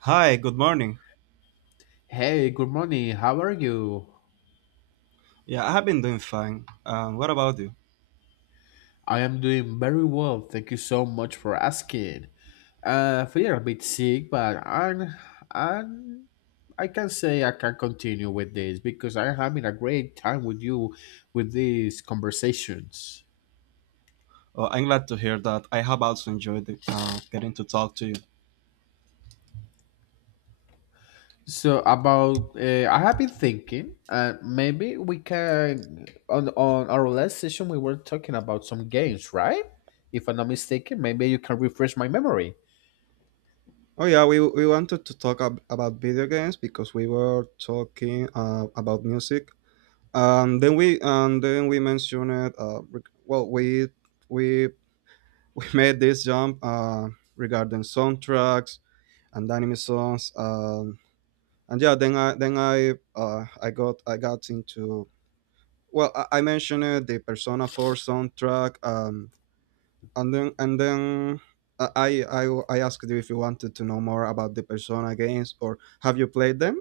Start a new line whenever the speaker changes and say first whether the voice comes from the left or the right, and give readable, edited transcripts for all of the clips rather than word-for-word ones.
right: Hi, good morning.
left: Hey, good morning. How are you?
right: Yeah, I have been doing fine. What about you?
left: I am doing very well. Thank you so much for asking. I feel a bit sick, but I'm, I can say I can continue with this because I'm having a great time with you with these conversations.
right: Oh, I'm glad to hear that. I have also enjoyed getting to talk to you.
left: So about, I have been thinking, maybe we can on our last session we were talking about some games, right? If I'm not mistaken, maybe you can refresh my memory.
right: Oh yeah, we wanted to talk about video games because we were talking about music. Then we mentioned reg- well we we made this jump regarding soundtracks and anime songs. And yeah, then I I got into. Well, I mentioned the Persona 4 soundtrack. And then I asked you if you wanted to know more about the Persona games, or have you played them?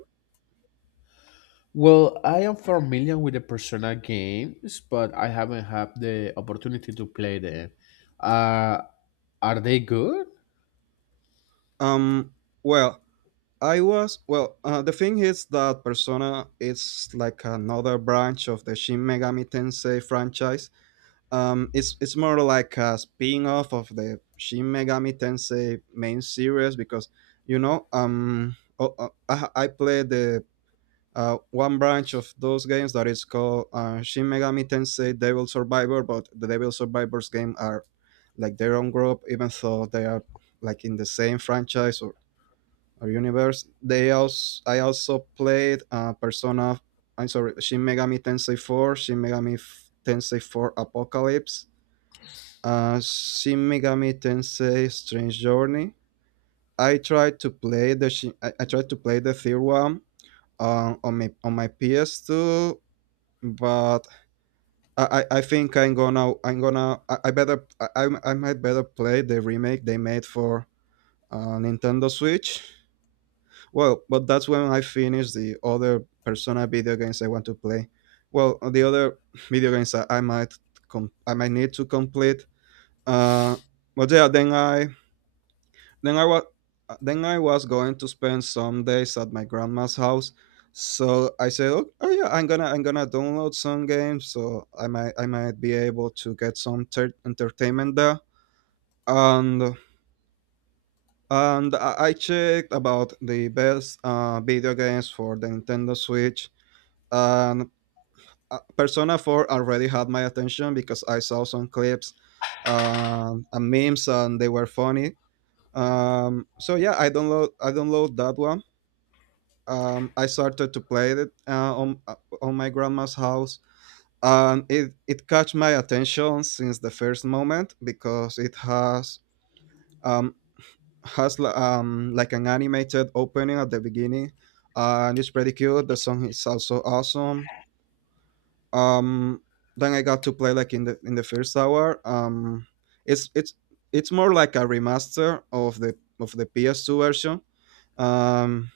left: Well, I am familiar with the Persona games, but I haven't had the opportunity to play them. Uh, are they good?
right: Um, well, I was well. The thing is that Persona is like another branch of the Shin Megami Tensei franchise. It's more like a spin-off of the Shin Megami Tensei main series because you know. I played the one branch of those games that is called Shin Megami Tensei Devil Survivor, but the Devil Survivors game are like their own group, even though they are like in the same franchise or universe. They also I also played Persona. I'm sorry, Shin Megami Tensei 4, Tensei 4 Apocalypse, Shin Megami Tensei Strange Journey. I tried to play the third one on my PS2, but I think I'm gonna I better I, I'm- I might better play the remake they made for Nintendo Switch. Well, but that's when I finish the other Persona video games I want to play. Well, the other video games I might I might need to complete. Uh, but yeah, Then I was then I was going to spend some days at my grandma's house, so I said, "Oh, oh yeah, I'm gonna download some games, so I might be able to get some entertainment there." And I checked about the best video games for the Nintendo Switch, and Persona 4 already had my attention because I saw some clips, and memes, and they were funny. So yeah, I download that one. I started to play it on my grandma's house, and it caught my attention since the first moment because it has um, like an animated opening at the beginning, and it's pretty cute. The song is also awesome. Um, then I got to play like in the first hour. It's it's it's more like a remaster of the PS2 version. Um,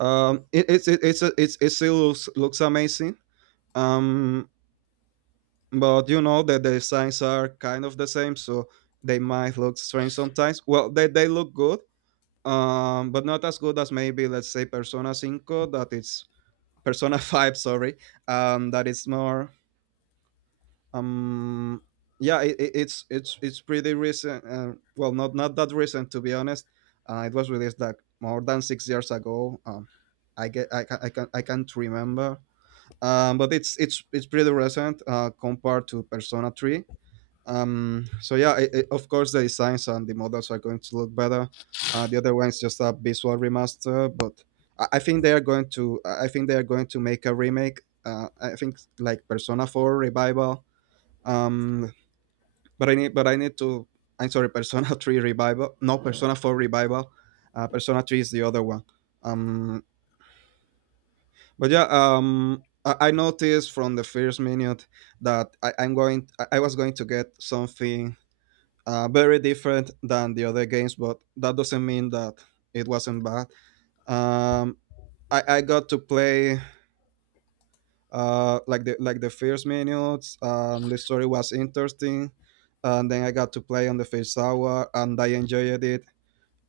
right: It, it's It still looks amazing. Um, but you know that the designs are kind of the same, so they might look strange sometimes. Well, they look good, but not as good as maybe, let's say, Persona Cinco. That it's Persona Five, sorry. That it's more um. Yeah, it, it's pretty recent. Not not that recent, to be honest. It was released like more than 6 years ago. I get I can I can I can't remember, but it's pretty recent compared to Persona 3. So yeah, I of course the designs and the models are going to look better. The other one is just a visual remaster, but I think they are going to I think they are going to make a remake. I think like Persona 4 revival. Um, but I need to. I'm sorry, Persona 3 revival. No, Persona 4 revival. Persona 3 is the other one. Um, but yeah, I noticed from the first minute that I was going to get something very different than the other games, but that doesn't mean that it wasn't bad. Um, I got to play like the first minutes, and the story was interesting, and then I got to play on the first hour, and I enjoyed it.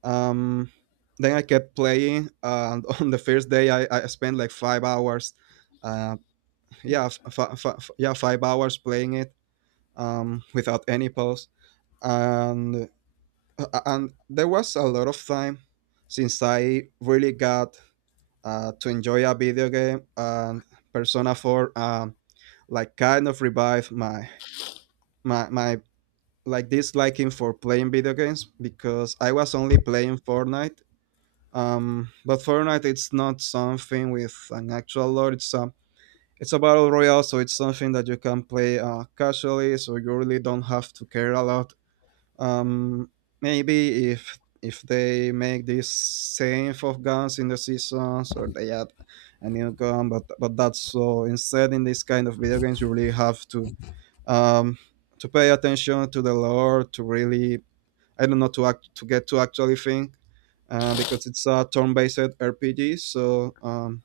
right: Um, then I kept playing, and on the first day, I spent like 5 hours. uh, yeah, f- f- f- yeah, 5 hours playing it, without any pause, and and there was a lot of time since I really got to enjoy a video game, and Persona Four like kind of revived my like disliking for playing video games, because I was only playing Fortnite. But Fortnite it's not something with an actual lore; it's a battle royale, so it's something that you can play casually, so you really don't have to care a lot. Um, Maybe if they make this same of guns in the seasons, or they add a new gun, but that's so. Instead, in this kind of video games, you really have um, to pay attention to the lore, to really, I don't know, to get to actually think. Because it's a turn-based RPG, so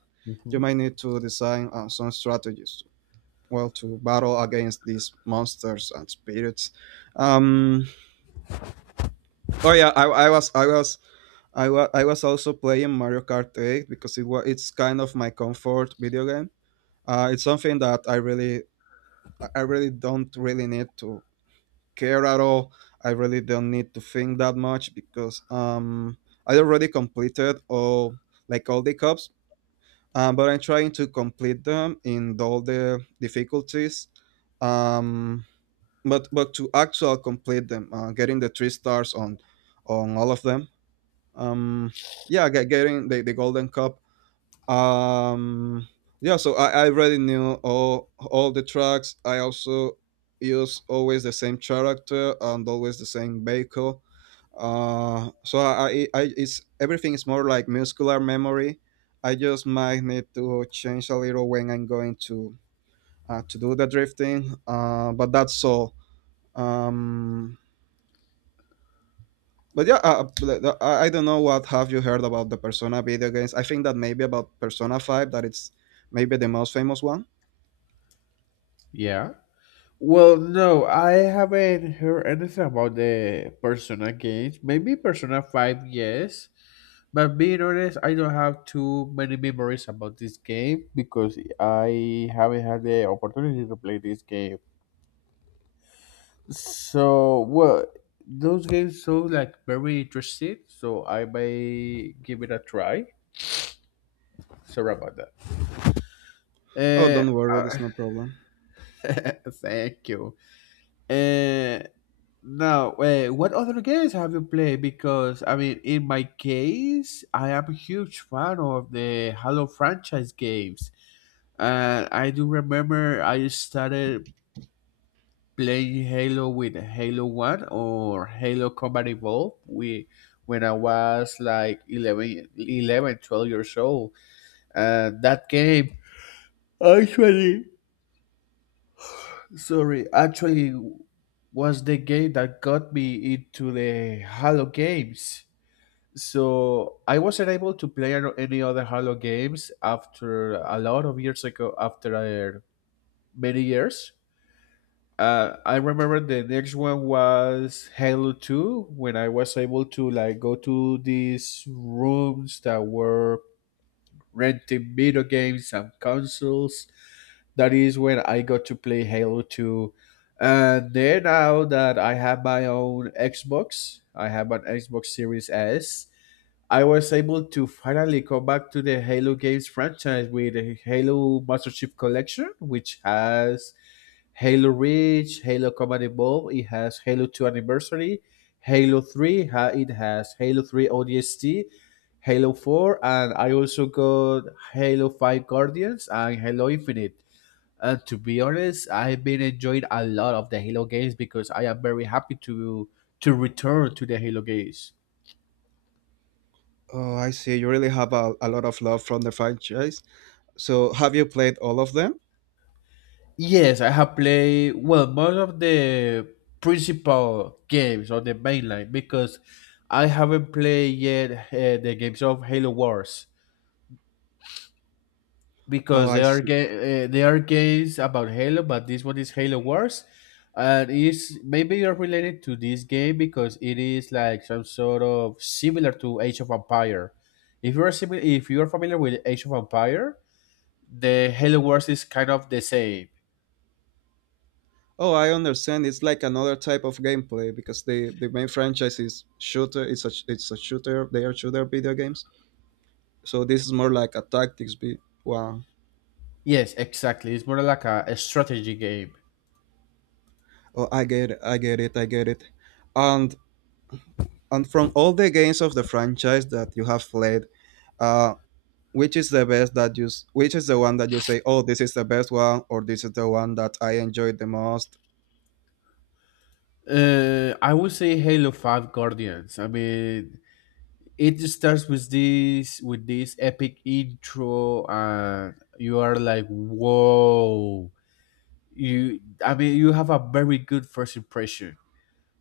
right: you
left: Hmm.
right: might need to design some strategies, well, to battle against these monsters and spirits. Um, oh yeah, I was also playing Mario Kart 8 because it's kind of my comfort video game. It's something that I really don't really need to care at all. I really don't need to think that much because I already completed all like all the cups, but I'm trying to complete them in all the difficulties. Um, but to actual complete them getting the three stars on all of them, um yeah getting the golden cup. um I already knew all the tracks. I also use always the same character and always the same vehicle. So I- it's Everything is more like muscular memory. I just might need to change a little when I'm going to do the drifting, but that's all. Um but yeah, I don't know what have you heard about the Persona video games. I think that maybe about Persona Five, that it's maybe the most famous one.
left: Yeah. Well, no, I haven't heard anything about the Persona games. Maybe Persona 5, yes. But being honest, I don't have too many memories about this game because I haven't had the opportunity to play this game. So well, those games so like very interesting. So I may give it a try. Sorry about
right: Oh, don't
left: that.
right: worry, there's no problem.
left: Thank you. Uh, Now, what other games have you played? Because I mean, in my case, I am a huge fan of the Halo franchise games. And I do remember I started play Halo with Halo 1 or Halo Combat Evolved when I was like 11, 12 years old. That game actually, actually was the game that got me into the Halo games. So I wasn't able to play any other Halo games after a lot of years ago, after many years. I remember the next one was Halo 2 when I was able to like go to these rooms that were renting video games and consoles. That is when I got to play Halo 2. And then now that I have my own Xbox, I have an Xbox Series S. I was able to finally come back to the Halo games franchise with the Halo Master Chief Collection, which has Halo Reach, Halo Combat Evolved, it has Halo 2 Anniversary, Halo 3, it has Halo 3 ODST, Halo 4, and I also got Halo 5 Guardians and Halo Infinite. And to be honest, I've been enjoying a lot of the Halo games because I am very happy to return to the Halo games.
right: Oh, I see. You really have a lot of love from the franchise. So, have you played all of them?
left: Yes, I have played well most of the principal games on the mainline because I haven't played yet the games of Halo Wars.
right: Oh,
left: Because
right: I
left: there are
right: see.
left: games about Halo, but this one is Halo Wars, and is maybe you're related to this game because it is like some sort of similar to Age of Empire. If you're familiar with Age of Empire, the Halo Wars is kind of the same.
right: Oh, I understand. It's like another type of gameplay because the main franchise is shooter. It's a shooter. They are shooter video games. So this is more like a tactics. Be wow.
left: Yes, exactly. It's more like a strategy game.
right: Oh, I get it. I get it. I get it. And and from all the games of the franchise that you have played, uh, which is the best that which is the one that you say, oh, this is the best one, or this is the one that I enjoyed the most.
left: I would say Halo Five Guardians. I mean, it starts with this epic intro, and you are like, whoa. You i mean you have a very good first impression.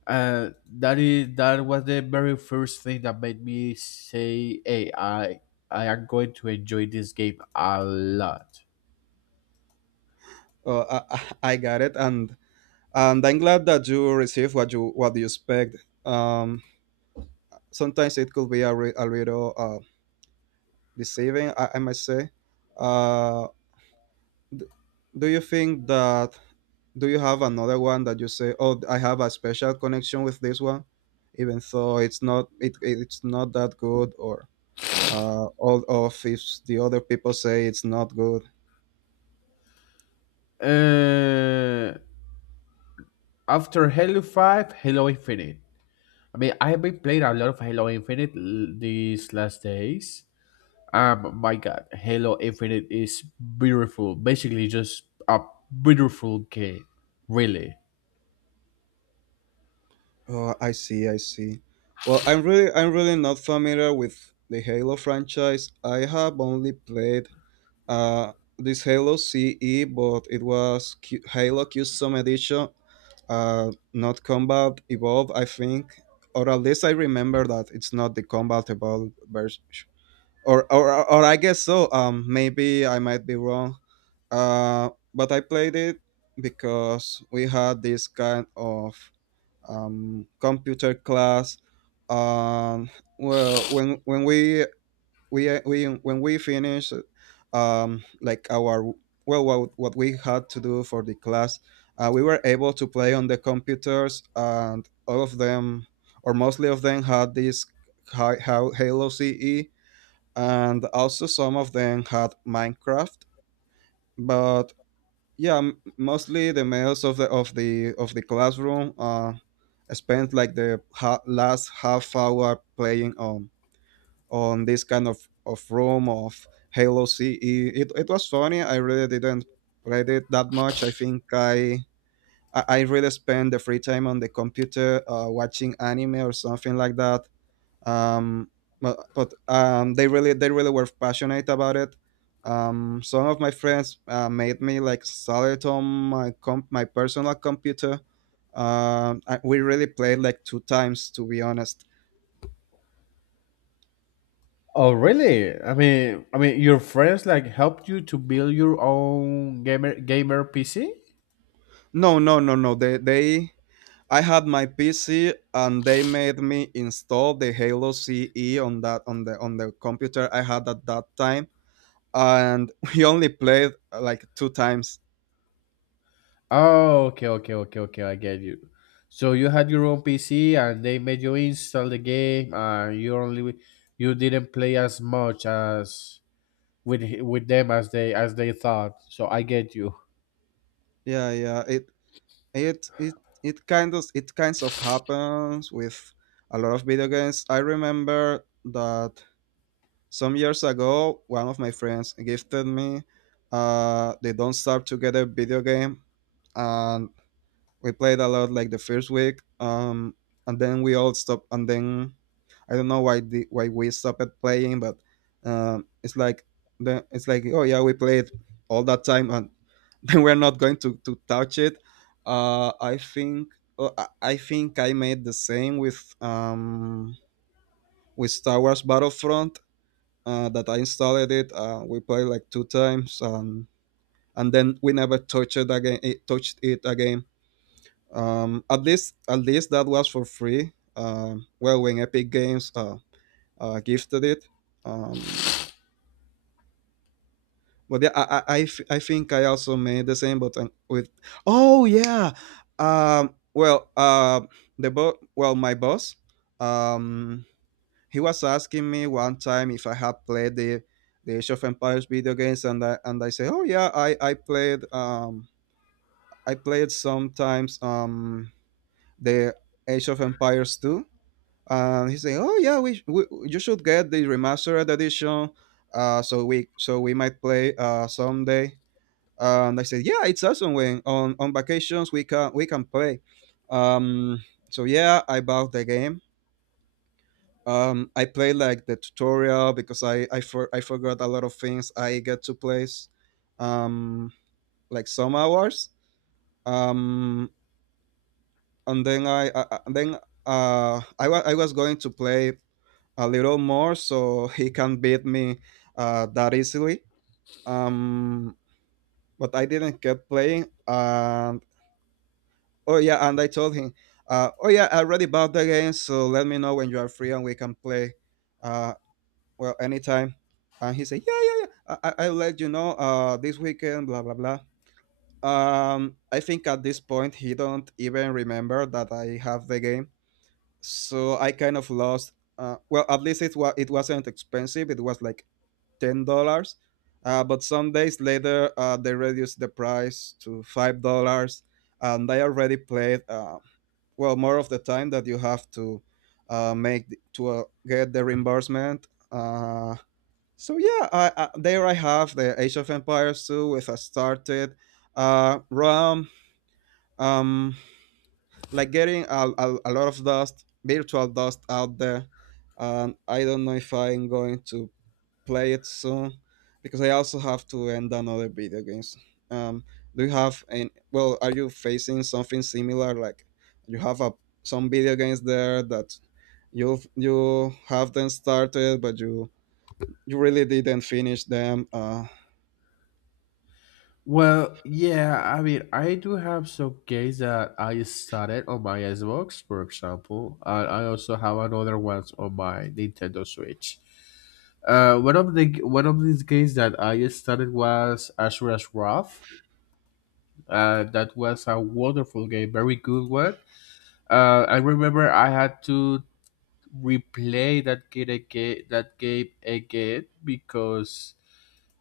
left: That was the very first thing that made me say, hey, I am going to enjoy this game a lot.
right: Oh, I got it. And I'm glad that you received what you expect. Um, Sometimes it could be a little deceiving, I might say. uh, d- do you think that, do you have another one that you say, oh, I have a special connection with this one, even though it, it's not that good, or all of if the other people say it's not good.
left: uh After Halo 5, Halo Infinite. I mean, I've been playing a lot of Halo Infinite these last days. My God, Halo Infinite is beautiful. Basically, just a beautiful game. Really.
right: Oh, I see, I see. Well, I'm really not familiar with the Halo franchise. I have only played this Halo CE, but it was Halo Custom Edition, not Combat Evolved, I think, or at least I remember that it's not the Combat Evolved version, or I guess so. Maybe I might be wrong. But I played it because we had this kind of computer class. Um, well, when we finish like our, well, what we had to do for the class, we were able to play on the computers, and all of them, or mostly of them, had this hi- how Halo CE, and also some of them had Minecraft. But yeah, mostly the males of the of the of the classroom spend like the last half hour playing on this kind of room of halo ce. It was funny. I really didn't play it that much. I think I I really spent the free time on the computer, watching anime or something like that, um, but they really were passionate about it. Some of my friends made me like install on my personal computer. We really played like two times, to be honest.
left: Oh, really? I mean, your friends like helped you to build your own gamer PC?
right: No, no, no, no. They I had my PC and they made me install the Halo CE on that on the computer I had at that time and we only played like two times.
left: Oh, okay, okay, okay, okay. I get you. So you had your own PC, and they made you install the game, and you didn't play as much as with them as they thought. So I get you.
right: Yeah, yeah. It it it kinds of happens with a lot of video games. I remember that some years ago, one of my friends gifted me the Don't Starve Together video game, and we played a lot like the first week, and then we all stopped. And then I don't know why we stopped at playing, but it's like it's like, oh yeah, we played all that time, and we're not going to touch it. I think I think I made the same with Star Wars Battlefront. That I installed it. We played like two times, and then we never touched it again. It touched it again. At least that was for free. Well, when Epic Games gifted it. Um, But yeah, I think I also made the same, but with oh yeah, um, well, uh, well, my boss, um, he was asking me one time if I had played the Age of Empires video games, and I say, oh yeah, I played, I played sometimes the Age of Empires two, and he say, oh yeah, we you should get the remastered edition, so we might play someday. And I said, "Yeah, it's awesome. When on vacations we can play." Um, so yeah, I bought the game. I played like the tutorial because I forgot a lot of things. I get to play um, like some hours, um, and then I was going to play a little more so he can beat me that easily. Um, but I didn't get playing. Oh yeah, and I told him, oh yeah, I already bought the game, so let me know when you are free and we can play. Uh, well, anytime. And he said, yeah, yeah, yeah. I'll let you know. This weekend, blah blah blah. I think at this point he don't even remember that I have the game, so I kind of lost. Well, at least it wasn't expensive. It was like $10. But some days later, they reduced the price to $5, and I already played. Well, more of the time that you have to get the reimbursement. So yeah, there I have the Age of Empires 2 with a started rom, um, like getting a lot of dust, virtual dust out there. I don't know if I'm going to play it soon because I also have to end another video games. Um, do you have an well? Are you facing something similar? Like you have a some video games there that you have them started, but you really didn't finish them.
left: Well, yeah, I mean, I do have some games that I started on my Xbox, for example, and I also have another ones on my Nintendo Switch. One of these games that I started was Ashura's Wrath. That was a wonderful game, very good one. I remember I had to replay that game again because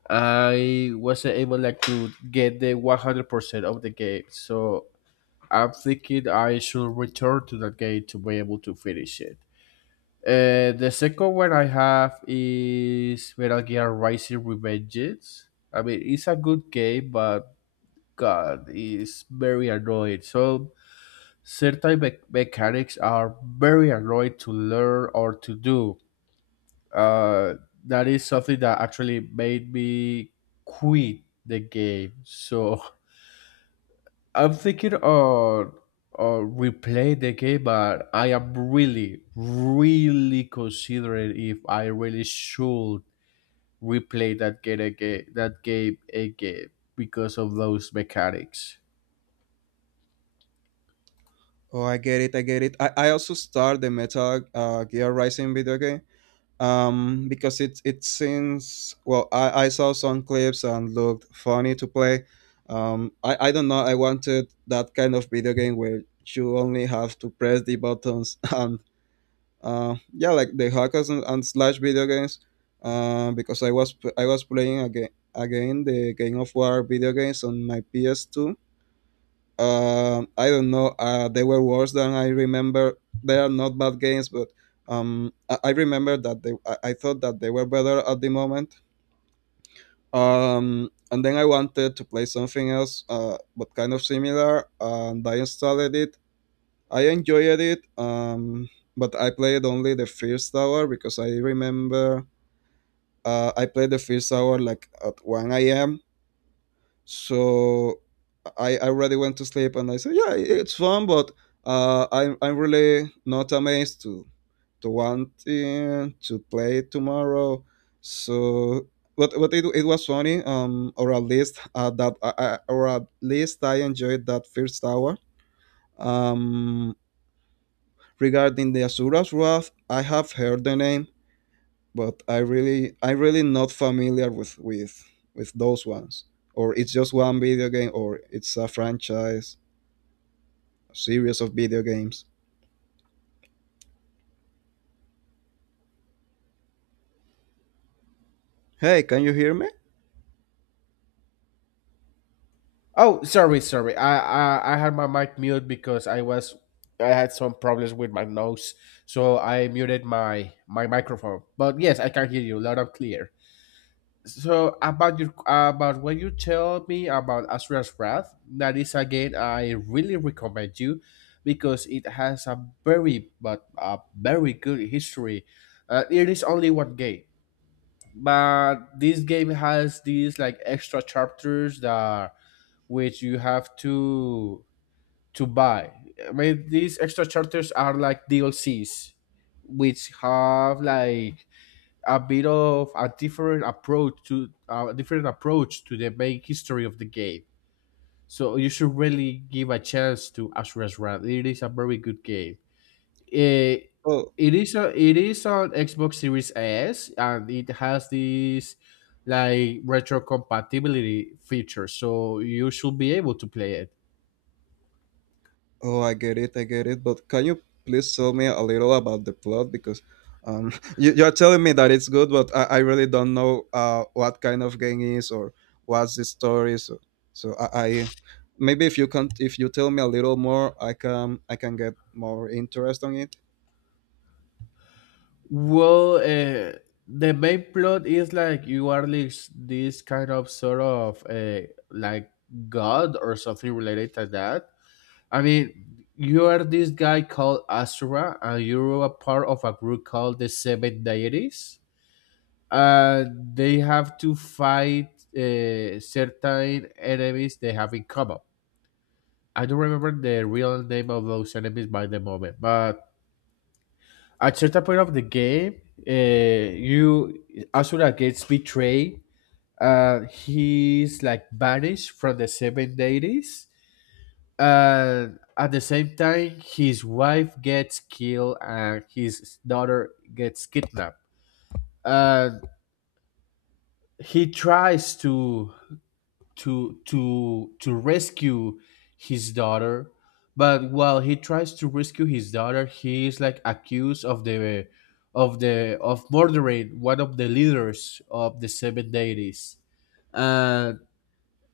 left: I wasn't able like to get the 100% of the game. So I'm thinking I should return to that game to be able to finish it. The second one I have is Metal Gear Rising Revengeance. I mean, it's a good game, but God, it's very annoying. So certain mechanics are very annoying to learn or to do. Uh, that is something that actually made me quit the game. So I'm thinking on replay the game, but I am really, really considering if I really should replay that game again because of those mechanics.
right: Oh, I get it, I get it. I also start the Metal Gear Rising video game, because it seems, well, I saw some clips and looked funny to play. I don't know, I wanted that kind of video game where you only have to press the buttons and yeah, like the hackers and slash video games because I was playing again the game of war video games on my PS2. I don't know. They were worse than I remember. They are not bad games, but I remember that they. I thought that they were better at the moment. And then I wanted to play something else, but kind of similar. And I installed it. I enjoyed it. But I played only the first hour because I played the first hour like at one a.m. So I already went to sleep and I said, yeah, it's fun, but I'm really not amazed to want to play tomorrow. So, but it was funny, or at least I enjoyed that first hour. Um, Regarding the Asura's Wrath, I have heard the name, but I really not familiar with those ones. Or it's just one video game, or it's a franchise, series of video games. Hey, can you hear me?
left: Oh, sorry, sorry. I had my mic mute because I had some problems with my nose, so I muted my microphone. But yes, I can hear you loud and clear. So about what you tell me about Asura's Wrath, that is again I really recommend you because it has a very good history. It is only one game, but this game has these like extra chapters that which you have to buy. I mean, these extra chapters are like DLCs, which have like a bit of a different approach to the main history of the game. So you should really give a chance to Ashura's Wrath. It is a very good game. Eh,
right: Oh.
left: it is on Xbox Series S and it has this like retro compatibility feature, so you should be able to play it.
right: Oh, I get it, I get it. But can you please tell me a little about the plot? Because you're telling me that it's good, but I really don't know what kind of game is, or what's the story. So, so I maybe if you can, if you tell me a little more, I can get more interest on it.
left: Well, the main plot is like you are this kind of sort of like god or something related to that. I mean, you are this guy called Asura, and you're a part of a group called the Seven Deities. Uh, they have to fight certain enemies they have in common. I don't remember the real name of those enemies by the moment, but at certain point of the game, you Asura gets betrayed. He's like banished from the Seven Deities. And at the same time, his wife gets killed and his daughter gets kidnapped. And he tries to rescue his daughter, but while he tries to rescue his daughter, he is like accused of murdering one of the leaders of the Seven Deities. And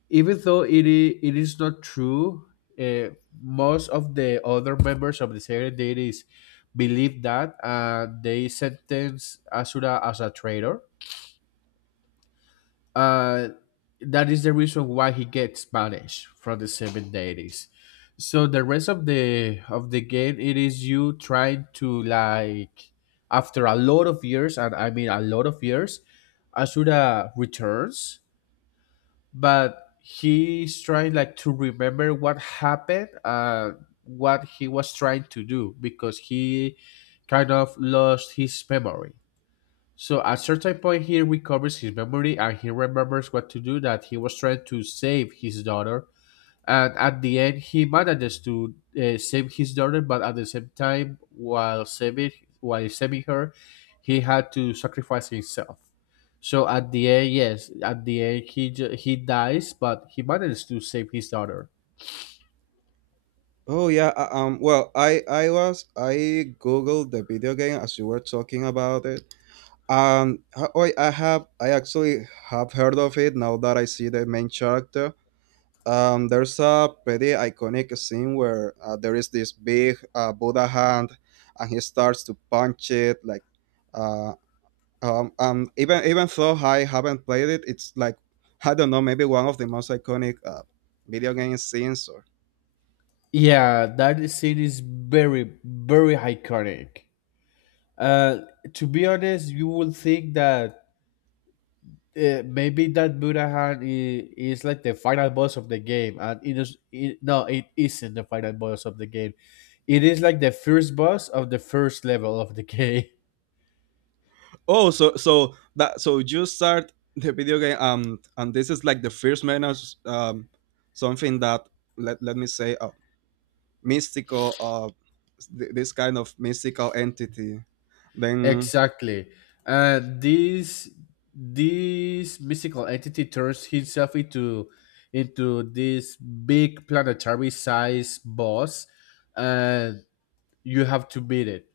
left: even though it is not true, uh, most of the other members of the Seven Deities believe that, and they sentence Asura as a traitor. uh, that is the reason why he gets banished from the Seven Deities. So the rest of the game, it is you trying to like, after a lot of years, and I mean a lot of years, Asura returns, but he's trying like to remember what happened and what he was trying to do because he kind of lost his memory. So at certain point, he recovers his memory and he remembers what to do. That he was trying to save his daughter, and at the end, he manages to save his daughter. But at the same time, while saving her, he had to sacrifice himself. So at the end, yes, at the end, he dies, but he manages to save his daughter.
right: Oh yeah. Well, I googled the video game as you were talking about it. Oh, I actually have heard of it now that I see the main character. There's a pretty iconic scene where there is this big Buddha hand, and he starts to punch it. Like, uh, even though I haven't played it, it's like, I don't know, maybe one of the most iconic video game scenes.
left: Yeah, that scene is very, very iconic. Uh, to be honest, you would think that maybe that Budahan is like the final boss of the game, and no, it isn't the final boss of the game. It is like the first boss of the first level of the game.
right: Oh, so so that so you start the video game and this is like the first menu, um something that, let me say, mystical, this kind of mystical entity. Then…
left: Exactly, and this mystical entity turns himself into this big planetary size boss, and you have to beat it.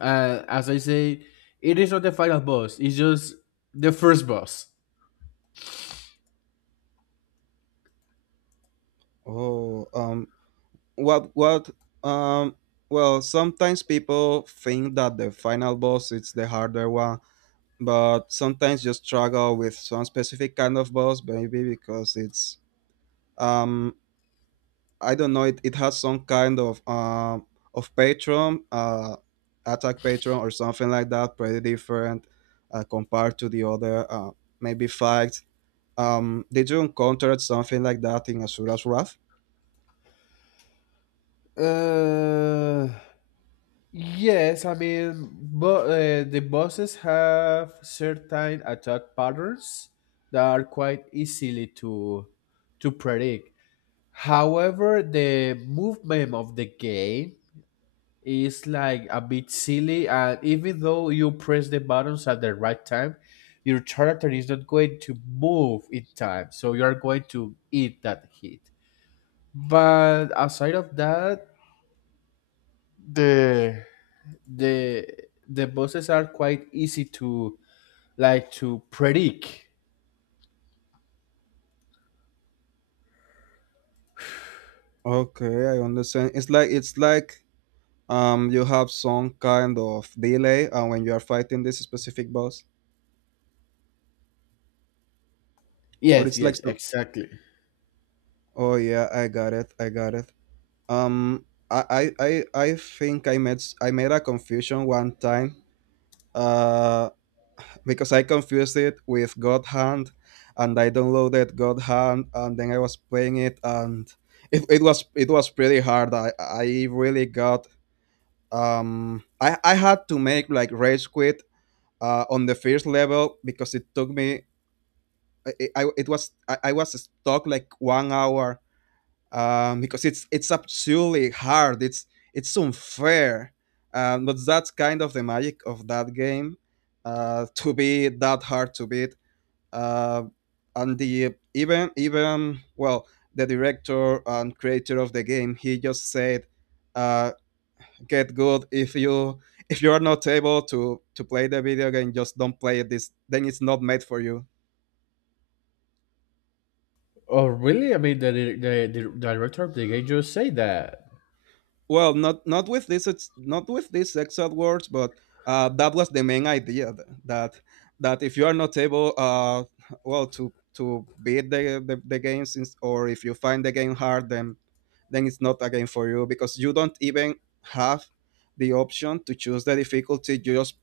left: And as I say, it is not the final boss; it's just the first boss.
right: oh what um well, sometimes people think that the final boss is the harder one, but sometimes you struggle with some specific kind of boss, maybe because it's um I don't know. It has some kind of patron, attack patron or something like that. Pretty different compared to the other maybe fights. Did you encounter something like that in Asura's Wrath?
left: Uh, yes, I mean, but the buses have certain attack patterns that are quite easily to predict. However, the movement of the game is like a bit silly, and even though you press the buttons at the right time, your character is not going to move in time, so you are going to eat that hit. But aside of that, the the the bosses are quite easy to like to predict.
right: Okay, I understand. It's like, you have some kind of delay when you are fighting this specific boss, or
left: Yes,
right: it's like
left: yes,
right: some.
left: exactly.
right: Oh yeah, I got it. I got it. Um, I think I made s- I made a confusion one time uh, because I confused it with God Hand, and I downloaded God Hand, and then I was playing it, and it was pretty hard. I really got I had to make like rage quit on the first level because it took me. I was stuck like 1 hour, because it's absolutely hard. It's unfair, but that's kind of the magic of that game, to be that hard to beat. Uh, and the even even Well, the director and creator of the game, he just said, uh, "Get good. If you are not able to play the video game, just don't play it. This then it's not made for you."
left: Oh, really? I mean, the director of the game just say that.
right: Well, not with these exact words, but that was the main idea that if you are not able, well, to beat the game since, or if you find the game hard, then it's not a game for you because you don't even have the option to choose the difficulty.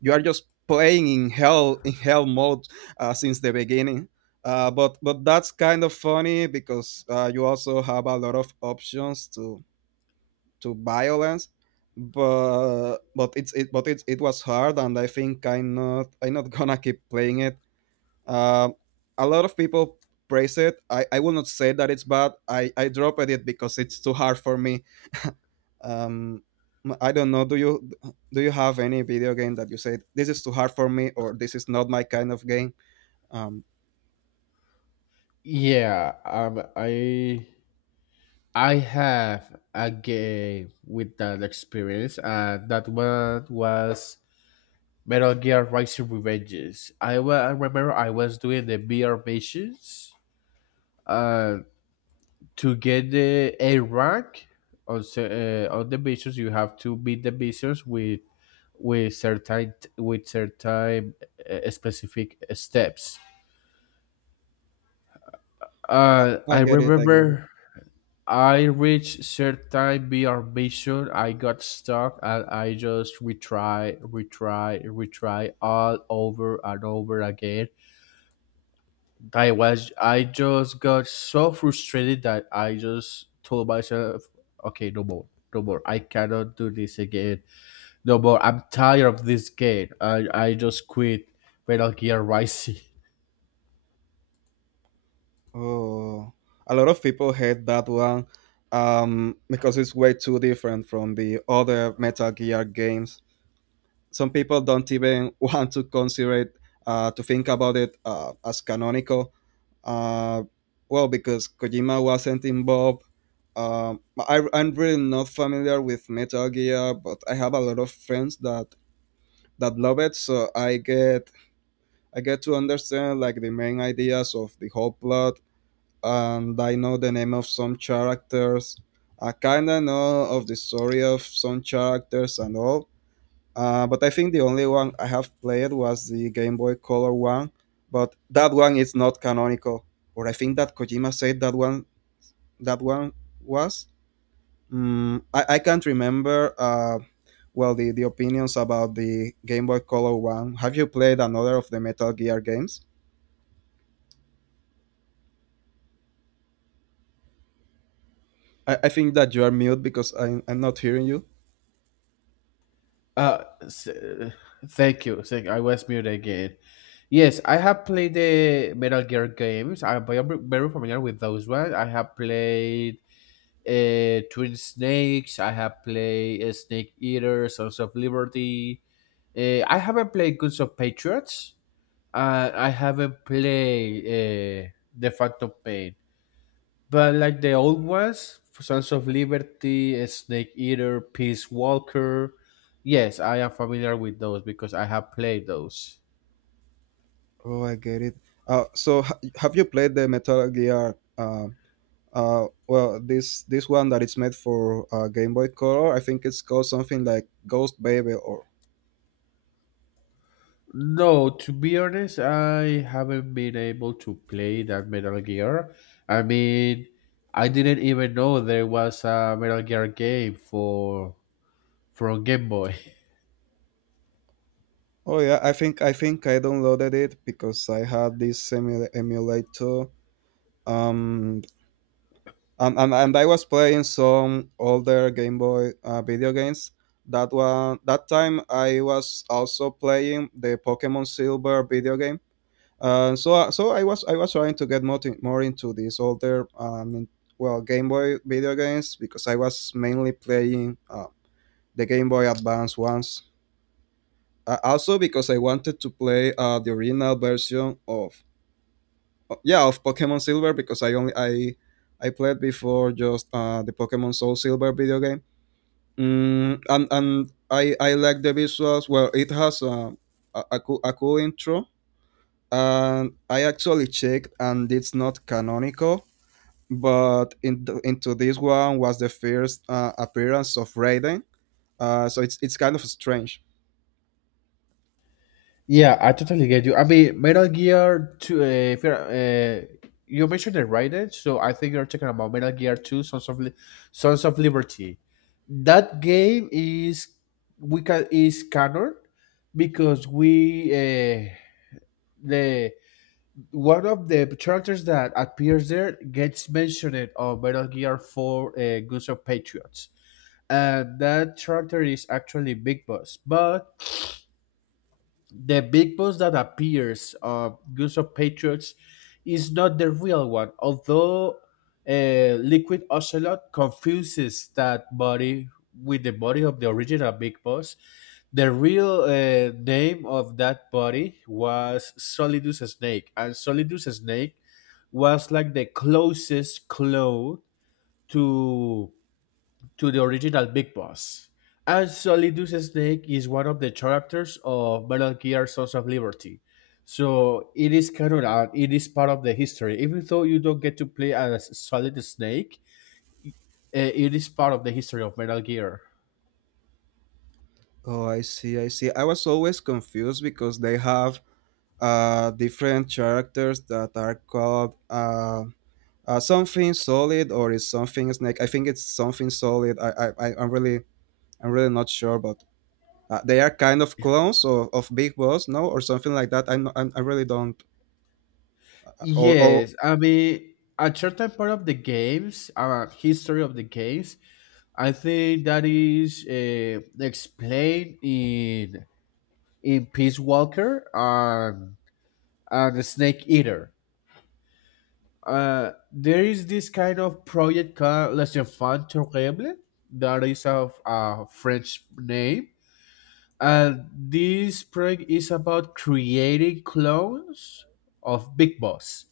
right: You are just playing in hell mode, since the beginning. But that's kind of funny because you also have a lot of options to violence but it's it but it was hard, and I think I'm not gonna keep playing it. uh, a lot of people praise it. I will not say that it's bad. I dropped it because it's too hard for me. Um i don't know, do you have any video game that you said, this is too hard for me, or this is not my kind of game? um
left: Yeah, I have a game with that experience, and that one was Metal Gear Rising Revenges. I remember I was doing the VR missions. Uh. To get the a rank on on the missions you have to beat the missions with certain specific steps.
right: i,
left: uh
right: I
left: i
right: get it, I get it.
left: remember I reached certain br mission. I got stuck, and I just retry retry retry all over and over again. I just got so frustrated that I just told myself, okay, no more, no more. I cannot do this again. No more. I'm tired of this game. I just quit Metal Gear Rising.
right: Oh, a lot of people hate that one, because it's way too different from the other Metal Gear games. Some people don't even want to consider it, to think about it as canonical. Uh, well, because Kojima wasn't involved. I'm really not familiar with Metal Gear, but I have a lot of friends that love it, so I get to understand like the main ideas of the whole plot, and I know the name of some characters. I kinda know of the story of some characters and all. But I think the only one I have played was the Game Boy Color one. But that one is not canonical, or I think that Kojima said that one was. I can't remember. The opinions about the Game Boy Color one. Have you played another of the Metal Gear games? I think that you are mute because I'm not hearing you.
left: Uh, s- uh, Thank you. Thank I was muted again. Yes, I have played the Metal Gear games. I'm very familiar with those ones. I have played Twin Snakes. I have played Snake Eater, Sons of Liberty. I haven't played Goods of Patriots. I haven't played The Phantom Pain. But like the old ones, Sons of Liberty, Snake Eater, Peace Walker. Yes, I am familiar with those because I have played those.
right: Oh, I get it. So have you played the Metal Gear? Well, this one that it's made for Game Boy Color. I think it's called something like Ghost Baby or.
left: No, to be honest, I haven't been able to play that Metal Gear. I mean, I didn't even know there was a Metal Gear game for from Game Boy.
right: Oh yeah, I think I downloaded it because I had this emulator. Um, and I was playing some older Game Boy video games. That time I was also playing the Pokemon Silver video game. I was trying to get more, more into these older Game Boy video games because I was mainly playing the Game Boy Advance ones. Also because I wanted to play the original version of yeah, of Pokemon Silver because I only I played before just the Pokemon Soul Silver video game. And I like the visuals. Well, it has a cool intro, and I actually checked, and it's not canonical. But into this one was the first appearance of Raiden, so it's kind of strange.
left: Yeah, I totally get you. I mean, Metal Gear Two. If you're, you mentioned the right, eh? So I think you're talking about Metal Gear Two, Sons of Liberty. That game is we can is canon because we the one of the characters that appears there gets mentioned on Metal Gear Four, Guns of Patriots, and that character is actually Big Boss. But the big boss that appears of Goose of Patriots is not the real one, although uh, Liquid Ocelot confuses that body with the body of the original Big Boss. The real name of that body was Solidus Snake, and Solidus Snake was like the closest clone to to the original Big Boss. As Solidus Snake is one of the characters of Metal Gear Sons of Liberty. So it is canon and it is part of the history. Even though you don't get to play as Solid Snake, i- it is part of the history of Metal Gear.
right: Oh, I see, I see. I was always confused because they have different characters that are called something solid or is something snake. I think it's something solid. I'm really not sure, but they are kind of clones of Big Boss, no, or something like that. I'm I really don't, or
left: Yes, I mean, a certain part of the games, history of the games, I think that is explained in Peace Walker and the Snake Eater. There is this kind of project called Les Enfants Terribles. That is of a French name. And this project is about creating clones of Big Boss.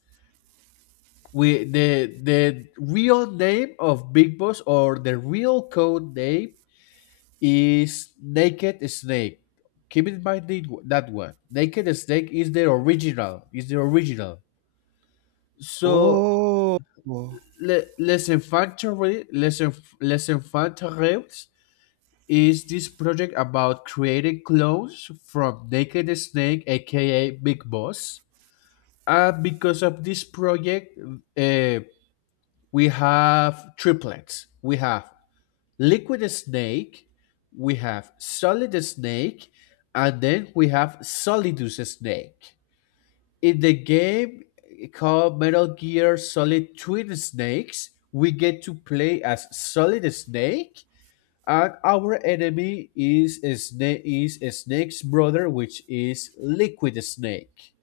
left: The real name of Big Boss or the real code name is Naked Snake. Keep in mind that one. Naked Snake is the original. Is the original. So
right: Oh, oh,
left: Les Infanteries is this project about creating clones from Naked Snake, aka Big Boss. And because of this project, uh, we have triplets. We have Liquid Snake, we have Solid Snake, and then we have Solidus Snake. In the game called Metal Gear Solid Twin Snakes, we get to play as Solid Snake, and our enemy is a Snake's brother, which is Liquid Snake.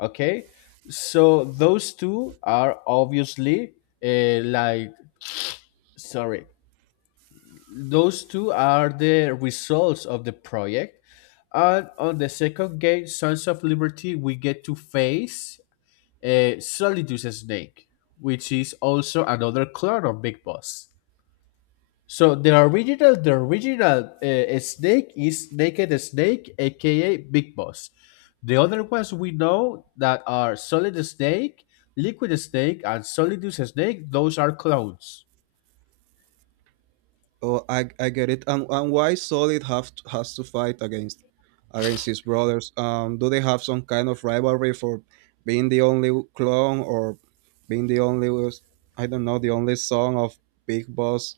left: Okay, so those two are obviously uh, like sorry, those two are the results of the project. And on the second game, Sons of Liberty, we get to face Solidus Snake, which is also another clone of Big Boss. So the original Snake is Naked Snake, aka Big Boss. The other ones we know that are Solid Snake, Liquid Snake, and Solidus Snake. Those are clones.
right: I get it. And why Solid have to, has to fight against against his brothers? Do they have some kind of rivalry for being the only clone or being the only, I don't know, the only son of Big Boss?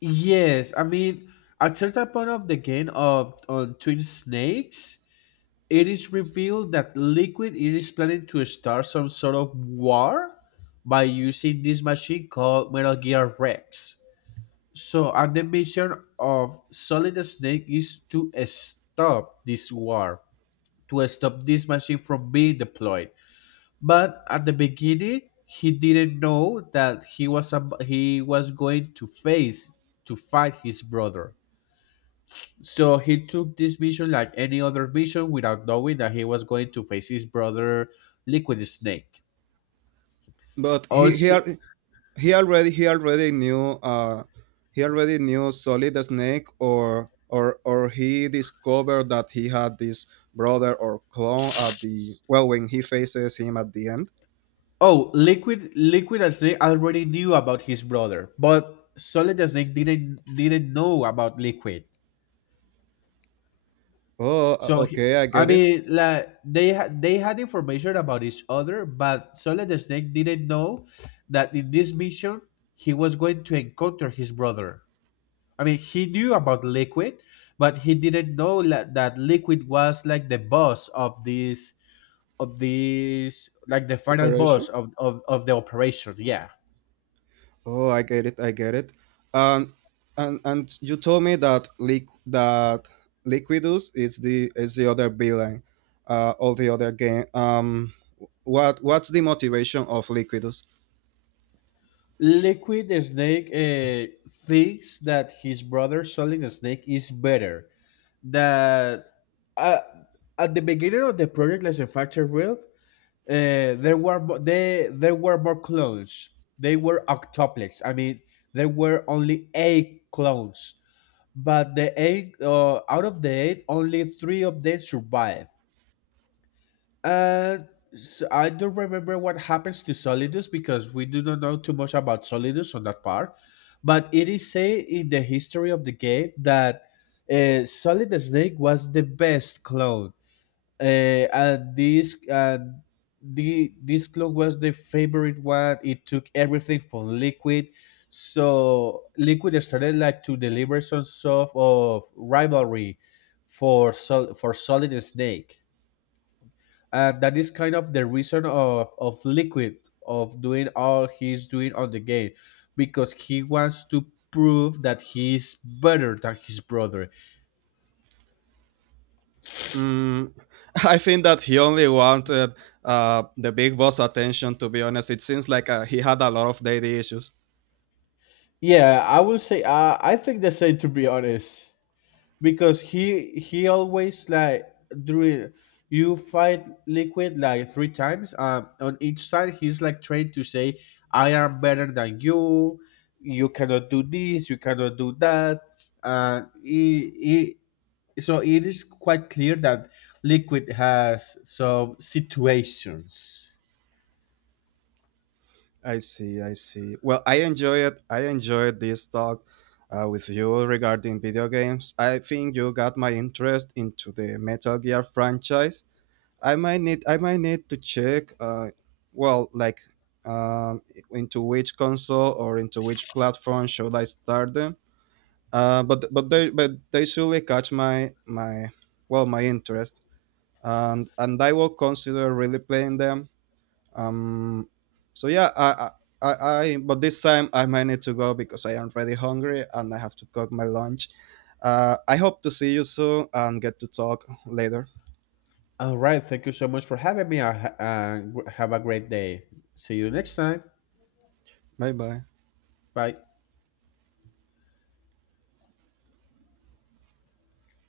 left: Yes, I mean at certain point of the game of on Twin Snakes, it is revealed that Liquid is planning to start some sort of war by using this machine called Metal Gear Rex. So, and the mission of Solid Snake is to stop this war, to stop this machine from being deployed. But at the beginning, he didn't know that he was he was going to face to fight his brother. So he took this mission like any other mission without knowing that he was going to face his brother Liquid Snake.
right: But he he
left: Also,
right: al- he already he already knew, he already knew Solid the Snake, or he discovered that he had this brother or clone at the, well, when he faces him at the end.
left: oh, Liquid and Snake already knew about his brother, but Solid and Snake didn't know about Liquid.
right: Oh,
left: So he,
right: okay, I
left: I
right: get it.
left: mean, like they had information about each other, but Solid and Snake didn't know that in this mission he was going to encounter his brother. I mean, he knew about Liquid, but he didn't know that Liquid was like the boss of this like the final boss
right: Operation.
left: of of the operation. Yeah.
right: Oh, I get it. I get it. And and you told me that liq that Liquidus is the, is the other villain, of the other game. What what's the motivation of Liquidus?
left: Liquid Snake thinks that his brother Solid Snake is better. That uh, at the beginning of the project, like us factor real, there were mo- they there were more clones. They were octuplets. I mean, there were only eight clones but the eight out of the eight, only three of them survive. And so I don't remember what happens to Solidus because we do not know too much about Solidus on that part. But it is said in the history of the game that Solid Snake was the best clone and this the this clock was the favorite one. It took everything from Liquid, so Liquid started like to deliver some sort of rivalry for for Solid Snake, and that is kind of the reason of Liquid of doing all he's doing on the game, because he wants to prove that he's better than his brother.
right: Mm, I think that he only wanted the big boss attention. To be honest, it seems like he had a lot of daddy issues.
left: Yeah, I will say I think the same to be honest. Because he always like drew you fight liquid like three times on each side he's like trained to say I am better than you. You cannot do this, you cannot do that. uh he, he, so it is quite clear that liquid has some situations.
right: I see, I see. Well, I enjoyed this talk with you regarding video games. I think you got my interest into the Metal Gear franchise. I might need to check well, like um, into which console or into which platform should I start them. But they surely catch my interest. And I will consider really playing them, um, so yeah, but this time I might need to go because I am really hungry and I have to cook my lunch. I hope to see you soon and get to talk later.
left: All right, thank you so much for having me. Have a great day. See you next time.
right: Bye bye.
left: Bye.